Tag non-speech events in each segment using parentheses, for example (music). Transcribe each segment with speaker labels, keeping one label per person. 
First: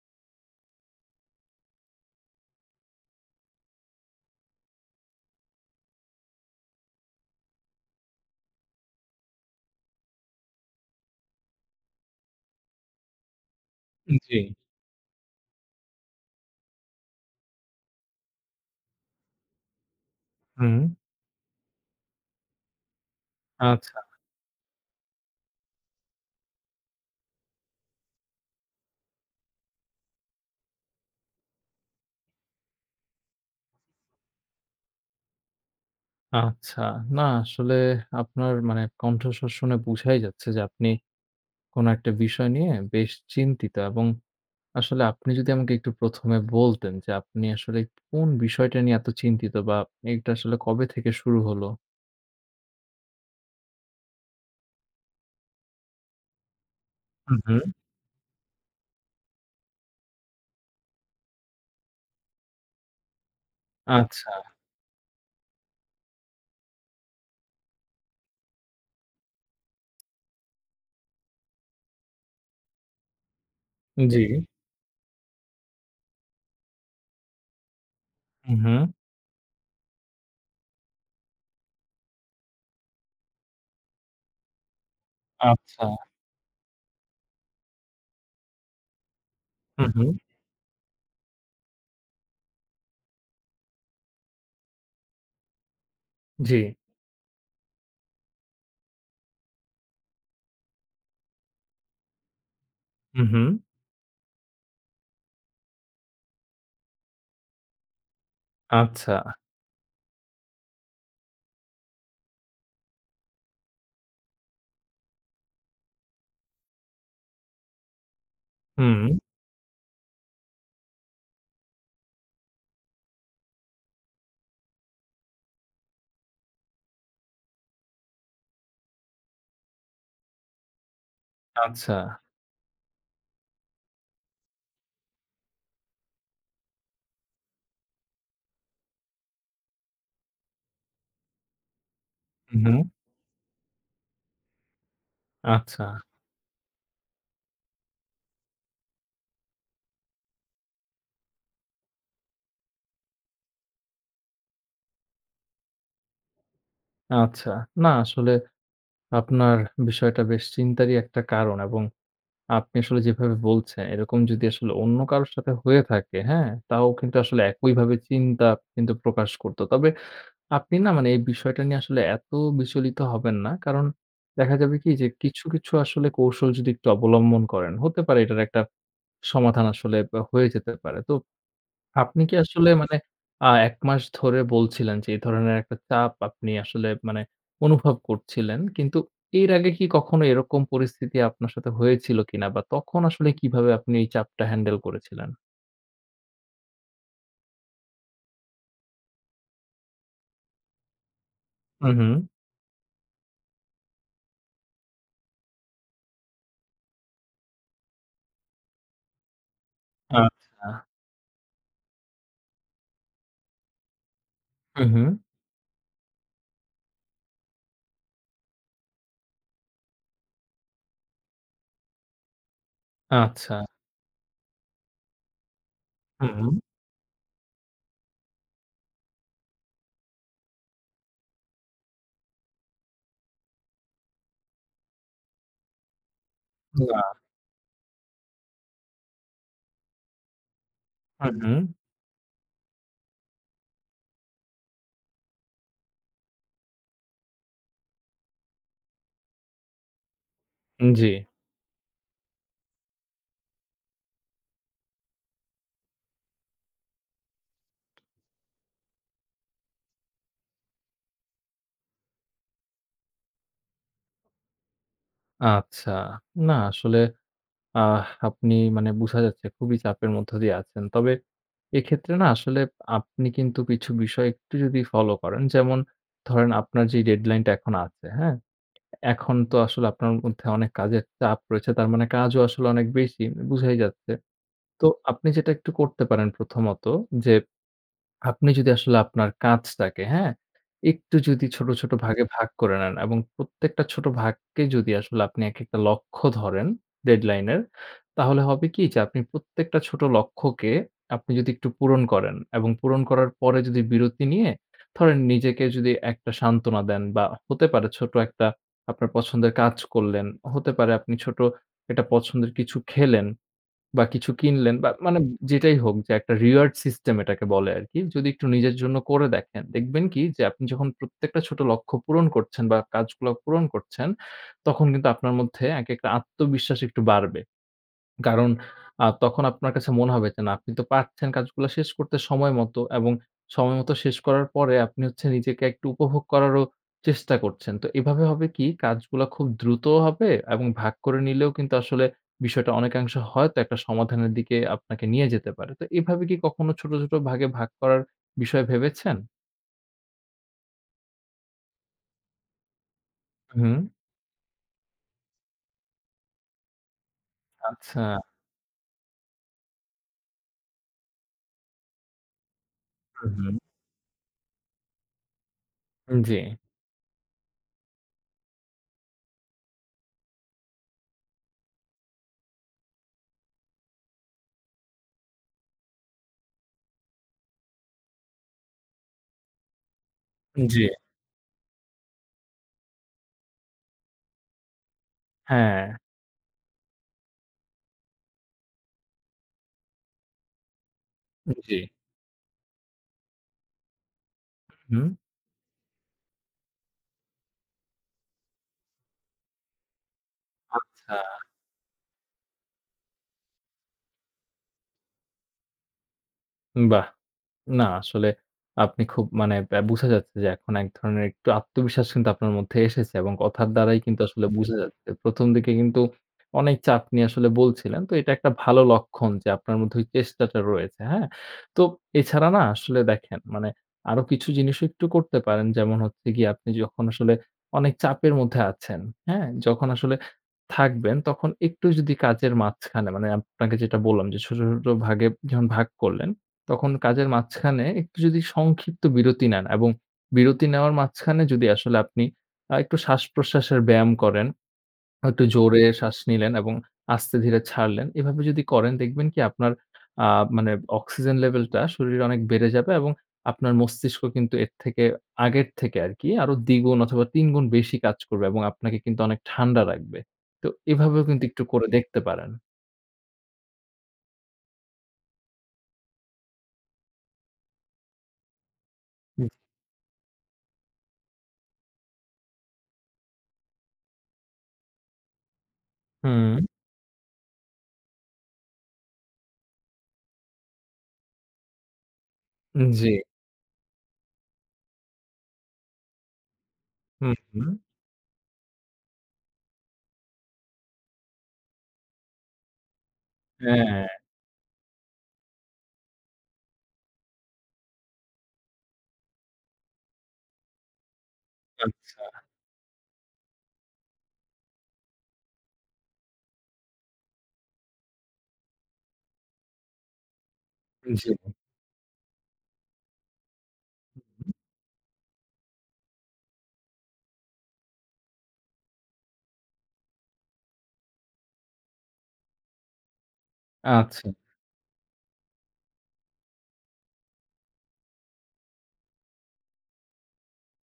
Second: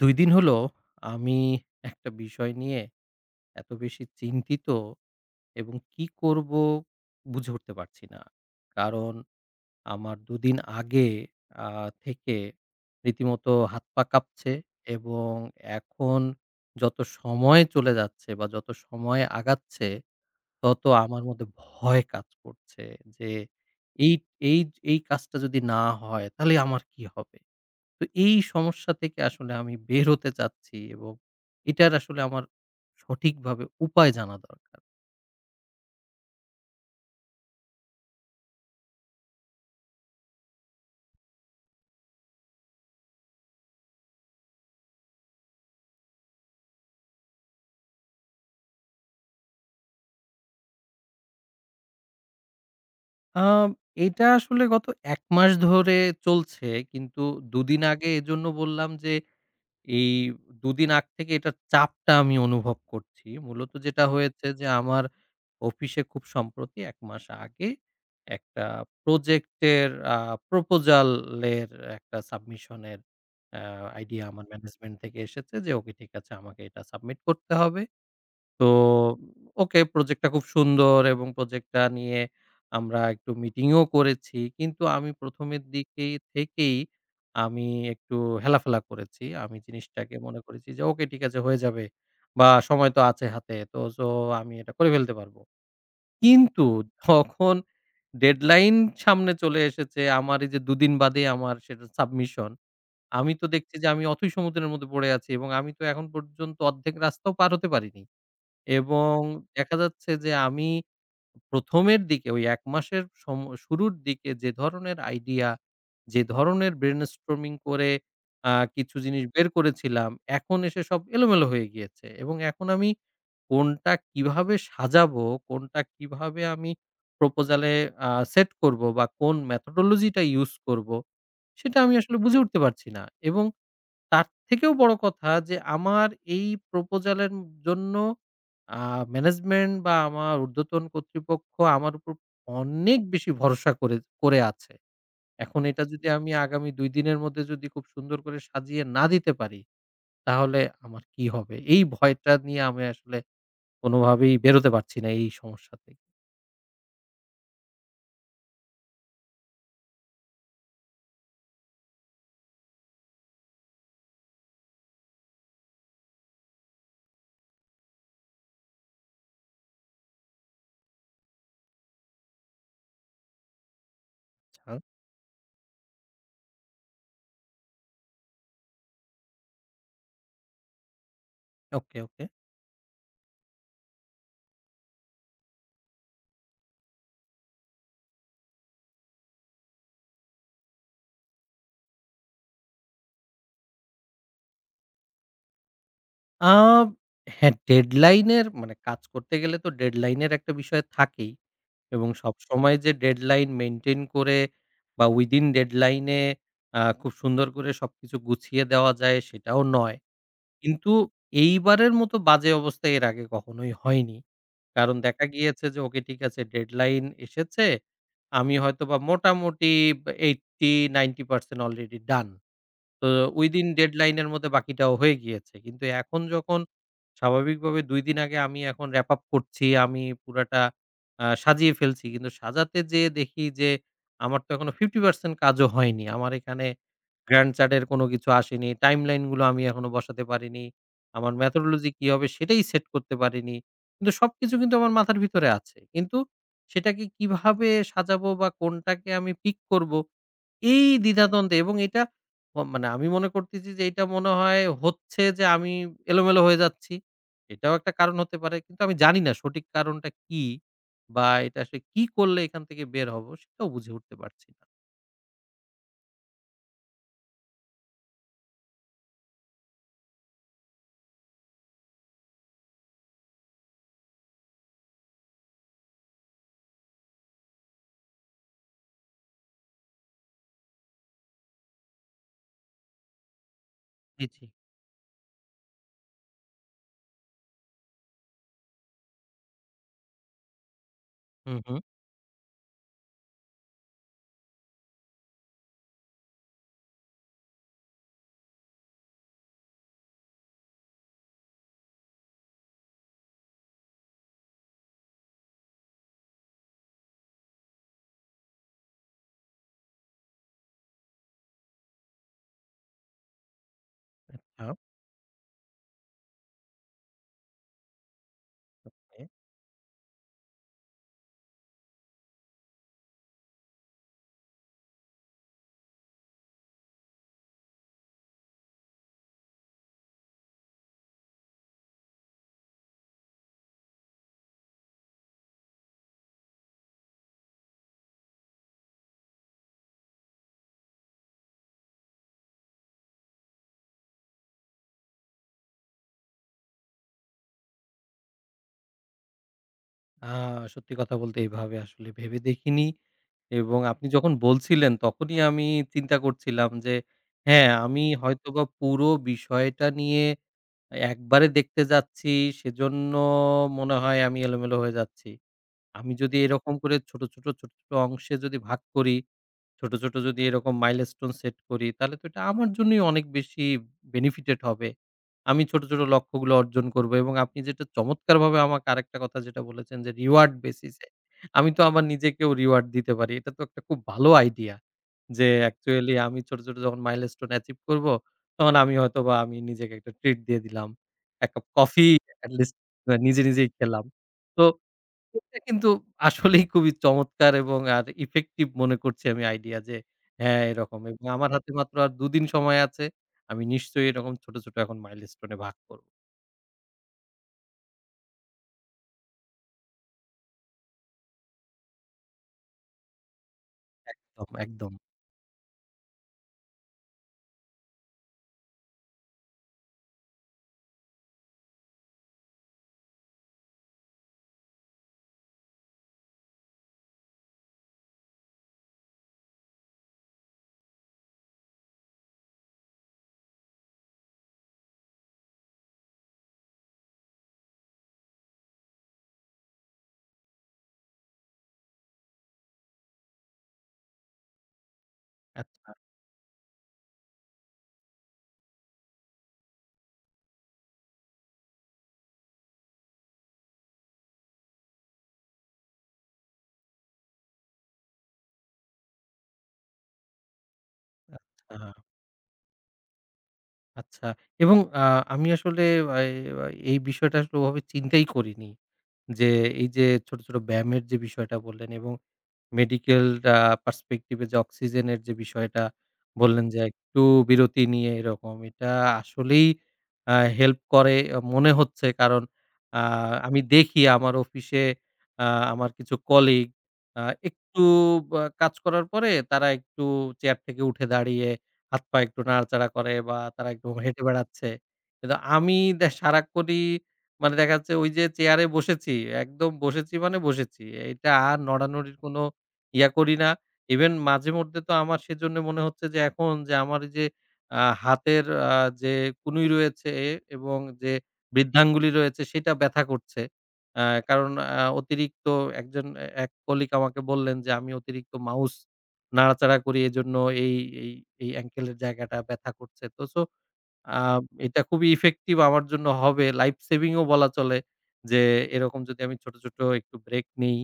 Speaker 1: ২ দিন হলো আমি একটা বিষয় নিয়ে এত বেশি চিন্তিত এবং কি করব বুঝে উঠতে পারছি না। কারণ আমার ২ দিন আগে আ থেকে রীতিমতো হাত পা
Speaker 2: জি।
Speaker 1: কাঁপছে। এবং এখন যত সময় চলে যাচ্ছে বা যত সময় আগাচ্ছে
Speaker 2: হুম।
Speaker 1: তত আমার মধ্যে ভয় কাজ করছে যে
Speaker 2: আচ্ছা,
Speaker 1: এই এই এই কাজটা যদি না হয় তাহলে আমার কি হবে? তো এই সমস্যা থেকে আসলে আমি বের হতে চাচ্ছি এবং এটার আসলে আমার সঠিকভাবে উপায় জানা দরকার।
Speaker 2: আচ্ছা। না আসলে আপনার মানে কণ্ঠস্বর শুনে বুঝাই যাচ্ছে যে আপনি কোন একটা বিষয় নিয়ে বেশ চিন্তিত এবং আসলে আপনি যদি আমাকে একটু ১ম এ বলতেন যে আপনি আসলে কোন বিষয়টা নিয়ে এত চিন্তিত বা এটা আসলে কবে থেকে শুরু হলো?
Speaker 1: আম এটা আসলে গত ১ মাস ধরে চলছে। কিন্তু
Speaker 2: হুম, হুম।
Speaker 1: দুদিন আগে এজন্য বললাম যে এই ২ দিন আগ থেকে এটার চাপটা আমি অনুভব করছি। মূলত যেটা
Speaker 2: আচ্ছা।
Speaker 1: হয়েছে যে আমার অফিসে খুব সম্প্রতি ১ মাস আগে একটা প্রজেক্টের প্রপোজাল এর একটা সাবমিশন এর আ
Speaker 2: জি।
Speaker 1: আইডিয়া আমার ম্যানেজমেন্ট থেকে এসেছে যে, "ওকে, ঠিক আছে, আমাকে এটা সাবমিট করতে হবে।"
Speaker 2: হুম,
Speaker 1: তো
Speaker 2: হুম।
Speaker 1: ওকে, প্রজেক্টটা খুব সুন্দর এবং প্রজেক্টটা নিয়ে আমরা একটু মিটিংও করেছি। কিন্তু আমি ১ম এর
Speaker 2: আচ্ছা।
Speaker 1: দিকে থেকেই আমি একটু হেলাফেলা করেছি। আমি
Speaker 2: হুম, হুম।
Speaker 1: জিনিসটাকে মনে করেছি যে ওকে, ঠিক আছে, হয়ে যাবে বা সময় তো আছে হাতে। তো আমি এটা করে ফেলতে পারব।
Speaker 2: জি।
Speaker 1: কিন্তু যখন ডেডলাইন সামনে চলে এসেছে, আমার এই যে দুদিন বাদে আমার সেটা সাবমিশন।
Speaker 2: হুম,
Speaker 1: আমি তো
Speaker 2: হুম।
Speaker 1: দেখছি যে আমি অথৈ সমুদ্রের মধ্যে পড়ে আছি এবং আমি তো এখন পর্যন্ত অর্ধেক রাস্তাও পার হতে পারিনি।
Speaker 2: আচ্ছা।
Speaker 1: এবং দেখা যাচ্ছে যে আমি ১ম এর দিকে ওই ১ মাসের শুরুর দিকে যে ধরনের আইডিয়া, যে ধরনের brainstorming করে কিছু
Speaker 2: হুম।
Speaker 1: জিনিস বের করেছিলাম, এখন এসে সব এলোমেলো হয়ে গিয়েছে এবং এখন আমি কোনটা কিভাবে সাজাবো, কোনটা কিভাবে আমি proposal এ সেট করব বা কোন methodology টা ইউস করব, সেটা আমি
Speaker 2: আচ্ছা।
Speaker 1: আসলে বুঝে উঠতে পারছি না। এবং তার থেকেও বড় কথা যে আমার এই প্রপোজালের জন্য আ ম্যানেজমেন্ট বা আমার ঊর্ধ্বতন কর্তৃপক্ষ আমার উপর
Speaker 2: হুম, হুম।
Speaker 1: অনেক বেশি ভরসা করে করে আছে। এখন এটা
Speaker 2: আচ্ছা,
Speaker 1: যদি আমি আগামী ২ দিনের মধ্যে যদি খুব সুন্দর করে সাজিয়ে না দিতে পারি, তাহলে আমার কি হবে? এই ভয়টা নিয়ে আমি আসলে কোনোভাবেই বেরোতে পারছি না এই সমস্যা থেকে।
Speaker 2: আচ্ছা। না আসলে আপনার বিষয়টা বেশ চিন্তারই একটা কারণ এবং আপনি আসলে যেভাবে বলছেন এরকম যদি আসলে অন্য কারো সাথে হয়ে থাকে, হ্যাঁ? তাও কিন্তু আসলে একইভাবে চিন্তা কিন্তু প্রকাশ করত। তবে আপনি না মানে এই বিষয়টা নিয়ে আসলে এত বিচলিত হবেন না। কারণ দেখা
Speaker 1: আচ্ছা।
Speaker 2: যাবে কি যে কিছু, কিছু আসলে কৌশল যদি একটু অবলম্বন করেন, হতে পারে এটার একটা সমাধান আসলে বা হয়ে যেতে পারে। তো
Speaker 1: ওকে,
Speaker 2: আপনি
Speaker 1: ওকে।
Speaker 2: কি আসলে মানে ১ মাস ধরে বলছিলেন যে, এই ধরনের একটা চাপ আপনি আসলে মানে অনুভব করছিলেন। কিন্তু এর আগে কি কখনো এরকম পরিস্থিতি আপনার সাথে হয়েছিল কিনা? বা তখন আসলে কিভাবে আপনি এই চাপটা হ্যান্ডেল করেছিলেন?
Speaker 1: আ হ্যাঁ, ডেডলাইন এর মানে কাজ করতে গেলে তো ডেডলাইন এর একটা বিষয় থাকেই।
Speaker 2: হু, হু।
Speaker 1: এবং সবসময় যে ডেডলাইন মেইনটেইন করে বা উইদিন ডেডলাইন এ খুব সুন্দর করে সবকিছু গুছিয়ে দেওয়া যায় সেটাও নয়।
Speaker 2: আচ্ছা।
Speaker 1: কিন্তু এইবারের মতো বাজে অবস্থা এর আগে কখনোই হয়নি।
Speaker 2: হু,
Speaker 1: কারণ
Speaker 2: হু।
Speaker 1: দেখা গিয়েছে যে ওকে, ঠিক আছে, ডেডলাইন এসেছে। আমি হয়তোবা মোটামুটি 80-90% অলরেডি ডান। তো
Speaker 2: আচ্ছা।
Speaker 1: উইদিন ডেডলাইন এর মধ্যে বাকিটাও হয়ে গিয়েছে। কিন্তু এখন
Speaker 2: হু, হু।
Speaker 1: যখন স্বাভাবিকভাবে ২ দিন আগে আমি এখন র‍্যাপ আপ করছি, আমি পুরাটা সাজিয়ে ফেলছি। কিন্তু সাজাতে যেয়ে দেখি যে আমার তো এখনো 50% কাজও হয়নি। আমার এখানে
Speaker 2: না।
Speaker 1: গ্র্যান্ড চার্টের কোনো কিছু আসেনি। টাইমলাইন গুলো আমি এখনো বসাতে পারিনি।
Speaker 2: হু,
Speaker 1: আমার
Speaker 2: হু।
Speaker 1: methodology কি হবে সেটাই সেট করতে পারিনি। কিন্তু সবকিছু কিন্তু আমার মাথার ভিতরে আছে। কিন্তু সেটাকে কিভাবে সাজাবো বা কোনটাকে আমি পিক করব, এই
Speaker 2: জি।
Speaker 1: দ্বিধাদ্বন্দ্বে এবং এটা মানে আমি মনে করতেছি যে এটা মনে হয় হচ্ছে যে আমি এলোমেলো হয়ে যাচ্ছি। এটাও একটা কারণ হতে পারে। কিন্তু আমি জানি না সঠিক কারণটা কি বা এটা আসলে কি করলে এখান থেকে বের হব সেটাও বুঝে উঠতে পারছি না।
Speaker 2: আচ্ছা। না আসলে আপনি মানে বুঝা যাচ্ছে খুবই চাপের মধ্য দিয়ে আছেন। তবে এক্ষেত্রে না আসলে আপনি কিন্তু কিছু বিষয় একটু যদি ফলো করেন, যেমন ধরেন আপনার যে ডেডলাইন টা এখন আছে, হ্যাঁ? এখন তো আসলে আপনার মধ্যে অনেক কাজের চাপ রয়েছে। তার মানে কাজও আসলে অনেক বেশি, বুঝাই যাচ্ছে।
Speaker 1: জি, জি।
Speaker 2: তো আপনি যেটা একটু করতে পারেন প্রথমত যে আপনি যদি আসলে আপনার কাজটাকে, হ্যাঁ? একটু যদি
Speaker 1: হুম,
Speaker 2: ছোট,
Speaker 1: হুম।
Speaker 2: ছোট ভাগে ভাগ করে নেন এবং প্রত্যেকটা ছোট ভাগকে যদি আসলে আপনি একেকটা লক্ষ্য ধরেন ডেডলাইন এর, তাহলে হবে কি যে আপনি প্রত্যেকটা ছোট লক্ষ্যকে আপনি যদি একটু পূরণ করেন এবং পূরণ করার পরে যদি বিরতি নিয়ে ধরেন নিজেকে যদি একটা সান্ত্বনা দেন বা হতে পারে ছোট একটা আপনার পছন্দের কাজ করলেন, হতে পারে আপনি ছোট একটা পছন্দের কিছু খেলেন। বা কিছু
Speaker 1: হ্যাঁ।
Speaker 2: কিনলেন বা মানে যেটাই হোক যে একটা রিওয়ার্ড সিস্টেম এটাকে বলে আরকি। যদি একটু নিজের জন্য করে দেখেন, দেখবেন কি যে আপনি যখন প্রত্যেকটা ছোট লক্ষ্য পূরণ করছেন বা কাজগুলা পূরণ করছেন, তখন কিন্তু আপনার মধ্যে এক একটা আত্মবিশ্বাস একটু বাড়বে। কারণ তখন আপনার কাছে মনে হবে যে না আপনি তো পারছেন কাজগুলা শেষ করতে সময় মতো এবং সময় মতো শেষ করার পরে আপনি হচ্ছে নিজেকে একটু উপভোগ করারও চেষ্টা করছেন। তো এভাবে হবে কি কাজগুলা খুব দ্রুতও হবে এবং ভাগ করে নিলেও কিন্তু আসলে বিষয়টা অনেকাংশ হয়তো একটা সমাধানের দিকে আপনাকে নিয়ে যেতে পারে। তো এভাবে কি কখনো ছোট, ছোট ভাগে ভাগ করার বিষয় ভেবেছেন?
Speaker 1: আ সত্যি কথা বলতে এভাবে আসলে ভেবে দেখিনি।
Speaker 2: হুম,
Speaker 1: এবং আপনি যখন বলছিলেন তখনই আমি চিন্তা করছিলাম যে, হ্যাঁ,
Speaker 2: আচ্ছা।
Speaker 1: আমি হয়তোবা পুরো বিষয়টা নিয়ে একবারে দেখতে যাচ্ছি, সেজন্য
Speaker 2: হু, হুম।
Speaker 1: মনে হয় আমি এলোমেলো হয়ে যাচ্ছি। আমি যদি
Speaker 2: জি,
Speaker 1: এরকম করে ছোট, ছোট অংশে যদি ভাগ করি, ছোট, ছোট যদি এরকম মাইলস্টোন সেট করি তাহলে তো এটা আমার জন্যই অনেক বেশি বেনিফিটেড হবে। আমি ছোট, ছোট লক্ষ্যগুলো অর্জন করব এবং আপনি যেটা চমৎকারভাবে আমাকে আরেকটা কথা যেটা বলেছেন যে রিওয়ার্ড
Speaker 2: জি।
Speaker 1: বেসিস এ আমি তো আমার নিজেকেও রিওয়ার্ড দিতে পারি। এটা তো একটা খুব ভালো আইডিয়া। যে
Speaker 2: হ্যাঁ,
Speaker 1: অ্যাকচুয়ালি আমি ছোট, ছোট যখন মাইলস্টোন অ্যাচিভ করব তখন আমি হয়তোবা নিজেকে একটা ট্রিট দিয়ে দিলাম। ১ কাপ
Speaker 2: জি।
Speaker 1: কফি এটলিস্ট নিজে, নিজেই খেলাম। তো
Speaker 2: হুম।
Speaker 1: এটা কিন্তু আসলেই খুবই চমৎকার এবং আর ইফেক্টিভ মনে করছি আমি আইডিয়া যে হ্যাঁ, এরকম,
Speaker 2: আচ্ছা,
Speaker 1: এবং আমার হাতে মাত্র আর ২ দিন সময় আছে। আমি নিশ্চয়ই এরকম ছোট, ছোট এখন মাইলস্টোন এ ভাগ করব।
Speaker 2: বাহ! না, আসলে আপনি খুব মানে বুঝা যাচ্ছে যে এখন এক ধরনের একটু আত্মবিশ্বাস কিন্তু আপনার মধ্যে এসেছে এবং কথার দ্বারাই কিন্তু আসলে
Speaker 1: একদম,
Speaker 2: বুঝা
Speaker 1: একদম।
Speaker 2: যাচ্ছে। ১ম দিকে কিন্তু অনেক চাপ নিয়ে আসলে বলছিলেন। তো এটা একটা ভালো লক্ষণ যে আপনার মধ্যে ওই চেষ্টাটা রয়েছে, হ্যাঁ? তো এছাড়া না আসলে দেখেন মানে আরো কিছু জিনিসও একটু করতে পারেন। যেমন হচ্ছে গিয়ে আপনি যখন আসলে অনেক চাপের মধ্যে আছেন, হ্যাঁ? যখন আসলে থাকবেন তখন একটু যদি কাজের মাঝখানে মানে আপনাকে যেটা বললাম যে ছোট, ছোট ভাগে যখন ভাগ করলেন তখন কাজের মাঝখানে একটু যদি সংক্ষিপ্ত বিরতি নেন এবং বিরতি নেওয়ার মাঝখানে যদি আসলে আপনি একটু শ্বাস-প্রশ্বাসের ব্যায়াম করেন, একটু জোরে
Speaker 1: আচ্ছা,
Speaker 2: শ্বাস নিলেন এবং আস্তে ধীরে ছাড়লেন। এভাবে যদি করেন দেখবেন কি আপনার আ মানে অক্সিজেন লেভেলটা শরীরে অনেক বেড়ে যাবে এবং আপনার মস্তিষ্ক কিন্তু এর থেকে আগের থেকে আরকি আরো দ্বিগুণ অথবা ৩ গুণ বেশি কাজ করবে এবং আপনাকে কিন্তু অনেক ঠান্ডা রাখবে। তো এভাবেও কিন্তু একটু করে
Speaker 1: আচ্ছা,
Speaker 2: দেখতে পারেন।
Speaker 1: আচ্ছা। এবং আমি আসলে এই এই বিষয়টা আসলে ওভাবে চিন্তাই করিনি। যে এই যে ছোট, ছোট ব্যায়ামের যে বিষয়টা বললেন এবং মেডিকেল আ পার্সপেক্টিভ এ যে অক্সিজেনের যে বিষয়টা
Speaker 2: হুম,
Speaker 1: বললেন যে একটু বিরতি নিয়ে এরকম। এটা আসলেই আ হেল্প করে মনে হচ্ছে। কারণ আ
Speaker 2: জি।
Speaker 1: আমি দেখি আমার অফিসে আ আমার কিছু কলিগ আ
Speaker 2: হুম, হুম।
Speaker 1: একটু বা কাজ করার পরে তারা একটু চেয়ার থেকে উঠে দাঁড়িয়ে হাত-পা একটু নাড়াচাড়া করে বা তারা একটু
Speaker 2: হ্যাঁ,
Speaker 1: হেঁটে বেড়াচ্ছে। কিন্তু আমি সারাক্ষণই মানে দেখা যাচ্ছে ওই যে চেয়ারে বসেছি, একদম বসেছি মানে বসেছি। এটা আর
Speaker 2: আ
Speaker 1: নড়ানড়ির কোনো ইয়া করি না। ইভেন মাঝেমধ্যে তো আমার সেজন্য মনে হচ্ছে যে এখন যে আমার এই যে হাতের আ যে কনুই রয়েছে এবং যে
Speaker 2: জি।
Speaker 1: বৃদ্ধাঙ্গুলি রয়েছে সেটা ব্যথা করছে। আ কারণ অতিরিক্ত একজন এ এক কলিগ আমাকে বললেন যে আমি অতিরিক্ত মাউস নাড়াচাড়া করি, এজন্য এই, এই, এই অ্যাঙ্কেলের জায়গাটা ব্যথা করছে। তো আ
Speaker 2: আচ্ছা।
Speaker 1: এটা খুবই ইফেক্টিভ আমার জন্য হবে। লাইফ সেভিং ও বলা চলে যে এরকম যদি আমি ছোট, ছোট একটু ব্রেক নেই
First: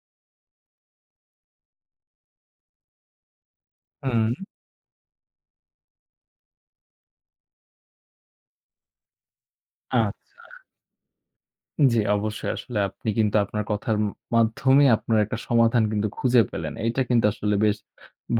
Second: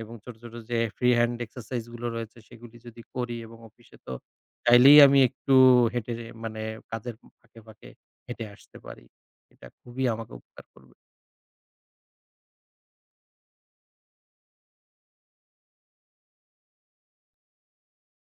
Speaker 1: এবং ছোট, ছোট যে ফ্রি হ্যান্ড এক্সারসাইজ গুলো রয়েছে সেগুলি যদি করি এবং অফিসে তো
Speaker 2: হুম।
Speaker 1: চাইলেই আমি একটু হেঁটে মানে কাজের ফাঁকে, ফাঁকে হেঁটে আসতে পারি। এটা খুবই
Speaker 2: আ
Speaker 1: আমাকে উপকার করবে।
Speaker 2: জি, অবশ্যই আসলে আপনি কিন্তু আপনার কথার মাধ্যমে আপনার একটা সমাধান কিন্তু খুঁজে পেলেন। এইটা কিন্তু আসলে বেশ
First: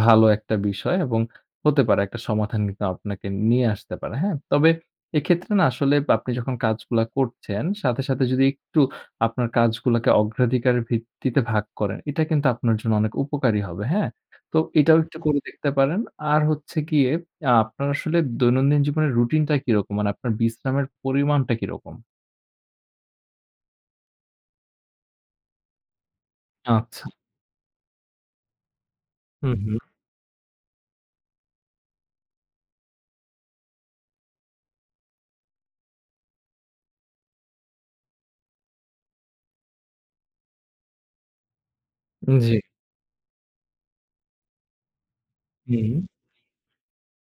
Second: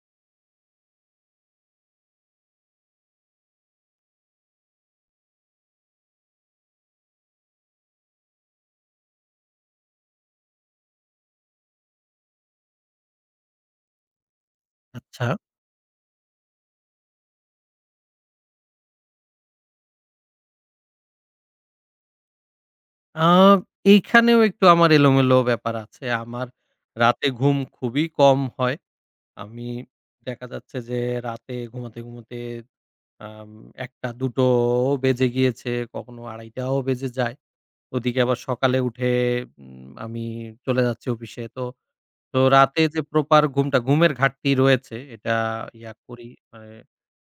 Speaker 2: ভালো একটা বিষয় এবং হতে পারে একটা সমাধান কিন্তু আপনাকে নিয়ে আসতে পারে, হ্যাঁ? তবে এক্ষেত্রে না আসলে আপনি যখন কাজগুলা করছেন সাথে, সাথে যদি একটু আপনার কাজগুলাকে অগ্রাধিকারের ভিত্তিতে ভাগ করেন, এটা কিন্তু আপনার জন্য অনেক উপকারী হবে, হ্যাঁ? তো এটাও একটু
Speaker 1: আচ্ছা,
Speaker 2: করে দেখতে পারেন। আর হচ্ছে গিয়ে আপনার আসলে দৈনন্দিন জীবনের রুটিনটা কিরকম? মানে আপনার বিশ্রামের পরিমাণটা কিরকম?
Speaker 1: আ এইখানেও একটু আমার এলোমেলো ব্যাপার আছে। আমার
Speaker 2: আচ্ছা।
Speaker 1: রাতে ঘুম খুবই কম হয়।
Speaker 2: হুম,
Speaker 1: আমি
Speaker 2: হুম।
Speaker 1: দেখা যাচ্ছে যে রাতে ঘুমাতে, ঘুমাতে আম ১টা ২টো বেজে গিয়েছে, কখনো ২:৩০টাও বেজে যায়। ওদিকে আবার সকালে উঠে আমি চলে যাচ্ছি অফিসে। তো
Speaker 2: জি।
Speaker 1: রাতে যে প্রপার ঘুমের ঘাটতি রয়েছে এটা ইয়া
Speaker 2: হুম।
Speaker 1: করি মানে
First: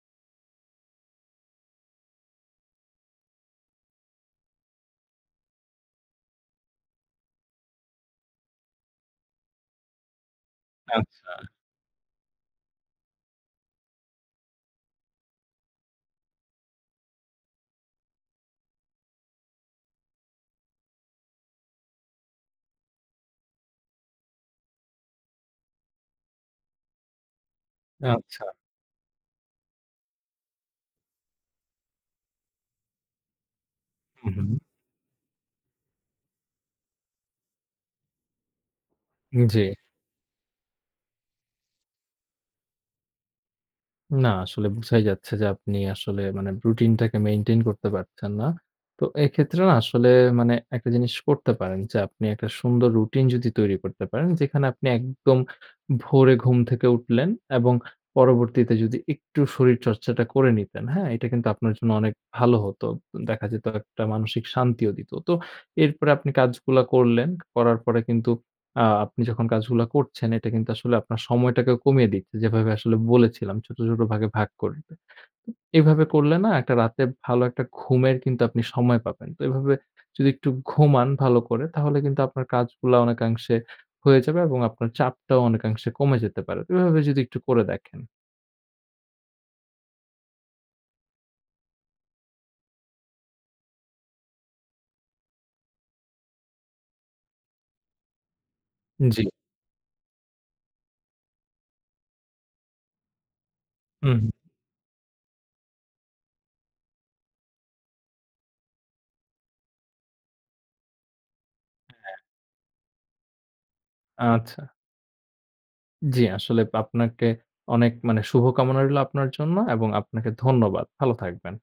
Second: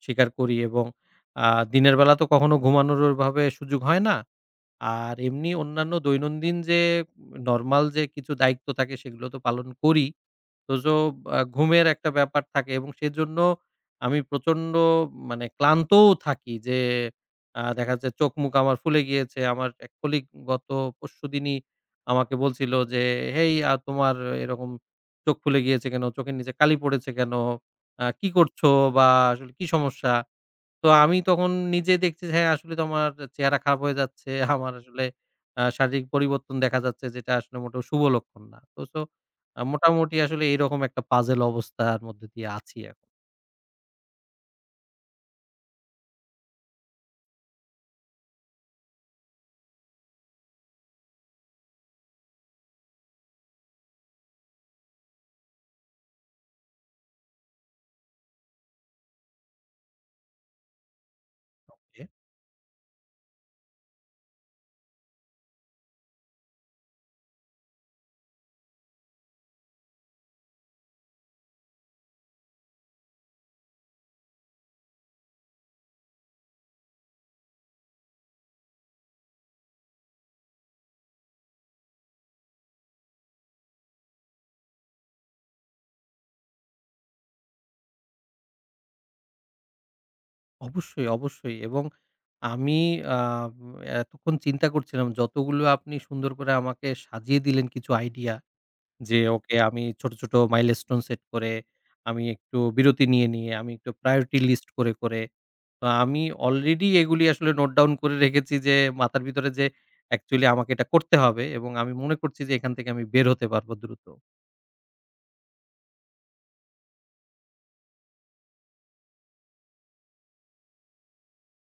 Speaker 1: স্বীকার করি এবং আ দিনের বেলা তো কখনো ঘুমানোর ওইভাবে সুযোগ হয় না। আর এমনি অন্যান্য দৈনন্দিন যে নরমাল যে কিছু দায়িত্ব থাকে সেগুলো তো পালন করি। তো
Speaker 2: আচ্ছা,
Speaker 1: ঘুমের একটা ব্যাপার থাকে এবং সেজন্য আমি প্রচন্ড মানে ক্লান্তও থাকি যে দেখা যাচ্ছে চোখ-মুখ আমার ফুলে গিয়েছে। আমার এক কলিগ গত পরশুদিনই আমাকে বলছিল যে, "হেই, তোমার এরকম চোখ ফুলে গিয়েছে কেন? চোখের নিচে কালি পড়েছে কেন? কি
Speaker 2: আচ্ছা।
Speaker 1: করছো বা আসলে কি সমস্যা?" তো আমি তখন নিজে দেখছি যে হ্যাঁ, আসলে তো আমার চেহারা খারাপ হয়ে যাচ্ছে।
Speaker 2: হুম, হুম।
Speaker 1: (laughs) আমার আসলে শারীরিক পরিবর্তন দেখা যাচ্ছে যেটা আসলে মোটেও শুভ লক্ষণ না। তো
Speaker 2: জি।
Speaker 1: মোটামুটি আসলে এইরকম একটা পাজল অবস্থার মধ্যে দিয়ে আছি এখন।
Speaker 2: না আসলে বুঝাই যাচ্ছে যে আপনি আসলে মানে রুটিনটাকে মেইনটেইন করতে পারছেন না। তো এক্ষেত্রে না আসলে মানে একটা জিনিস করতে পারেন যে আপনি একটা সুন্দর রুটিন যদি তৈরি করতে পারেন যেখানে আপনি একদম ভোরে ঘুম থেকে উঠলেন এবং পরবর্তীতে যদি একটু শরীরচর্চাটা করে নিতেন, হ্যাঁ? এটা কিন্তু আপনার জন্য
Speaker 1: এ
Speaker 2: অনেক ভালো হতো। দেখা যেত একটা মানসিক শান্তিও দিত। তো এরপরে আপনি কাজগুলা করলেন। করার পরে কিন্তু আপনি যখন কাজগুলা করছেন এটা কিন্তু আসলে আপনার সময়টাকেও কমিয়ে দিচ্ছে। যেভাবে আসলে বলেছিলাম ছোট, ছোট ভাগে ভাগ করতে। এভাবে করলে না একটা রাতে ভালো একটা ঘুমের কিন্তু আপনি সময় পাবেন। তো এভাবে যদি একটু ঘুমান ভালো করে তাহলে কিন্তু আপনার কাজগুলা অনেকাংশে হয়ে যাবে এবং আপনার চাপটাও অনেকাংশে কমে যেতে পারে। তো এভাবে যদি একটু করে দেখেন।
Speaker 1: অবশ্যই, অবশ্যই। এবং আমি আ এতক্ষণ চিন্তা করছিলাম, যতগুলো আপনি সুন্দর করে আমাকে সাজিয়ে দিলেন কিছু আইডিয়া যে
Speaker 2: জি।
Speaker 1: ওকে, আমি ছোট, ছোট মাইলস্টোন সেট করে, আমি একটু বিরতি নিয়ে, নিয়ে, আমি একটু
Speaker 2: হুম, হুম।
Speaker 1: প্রায়োরিটি লিস্ট করে, করে, তো আমি অলরেডি এগুলি আসলে নোট ডাউন করে রেখেছি যে মাথার ভিতরে যে অ্যাকচুয়ালি আমাকে এটা করতে হবে, এবং আমি মনে করছি যে এখান থেকে আমি বের হতে পারবো দ্রুত।
Speaker 2: আচ্ছা। জি, আসলে আপনাকে অনেক মানে শুভকামনা রইলো আপনার জন্য এবং আপনাকে ধন্যবাদ। ভালো থাকবেন।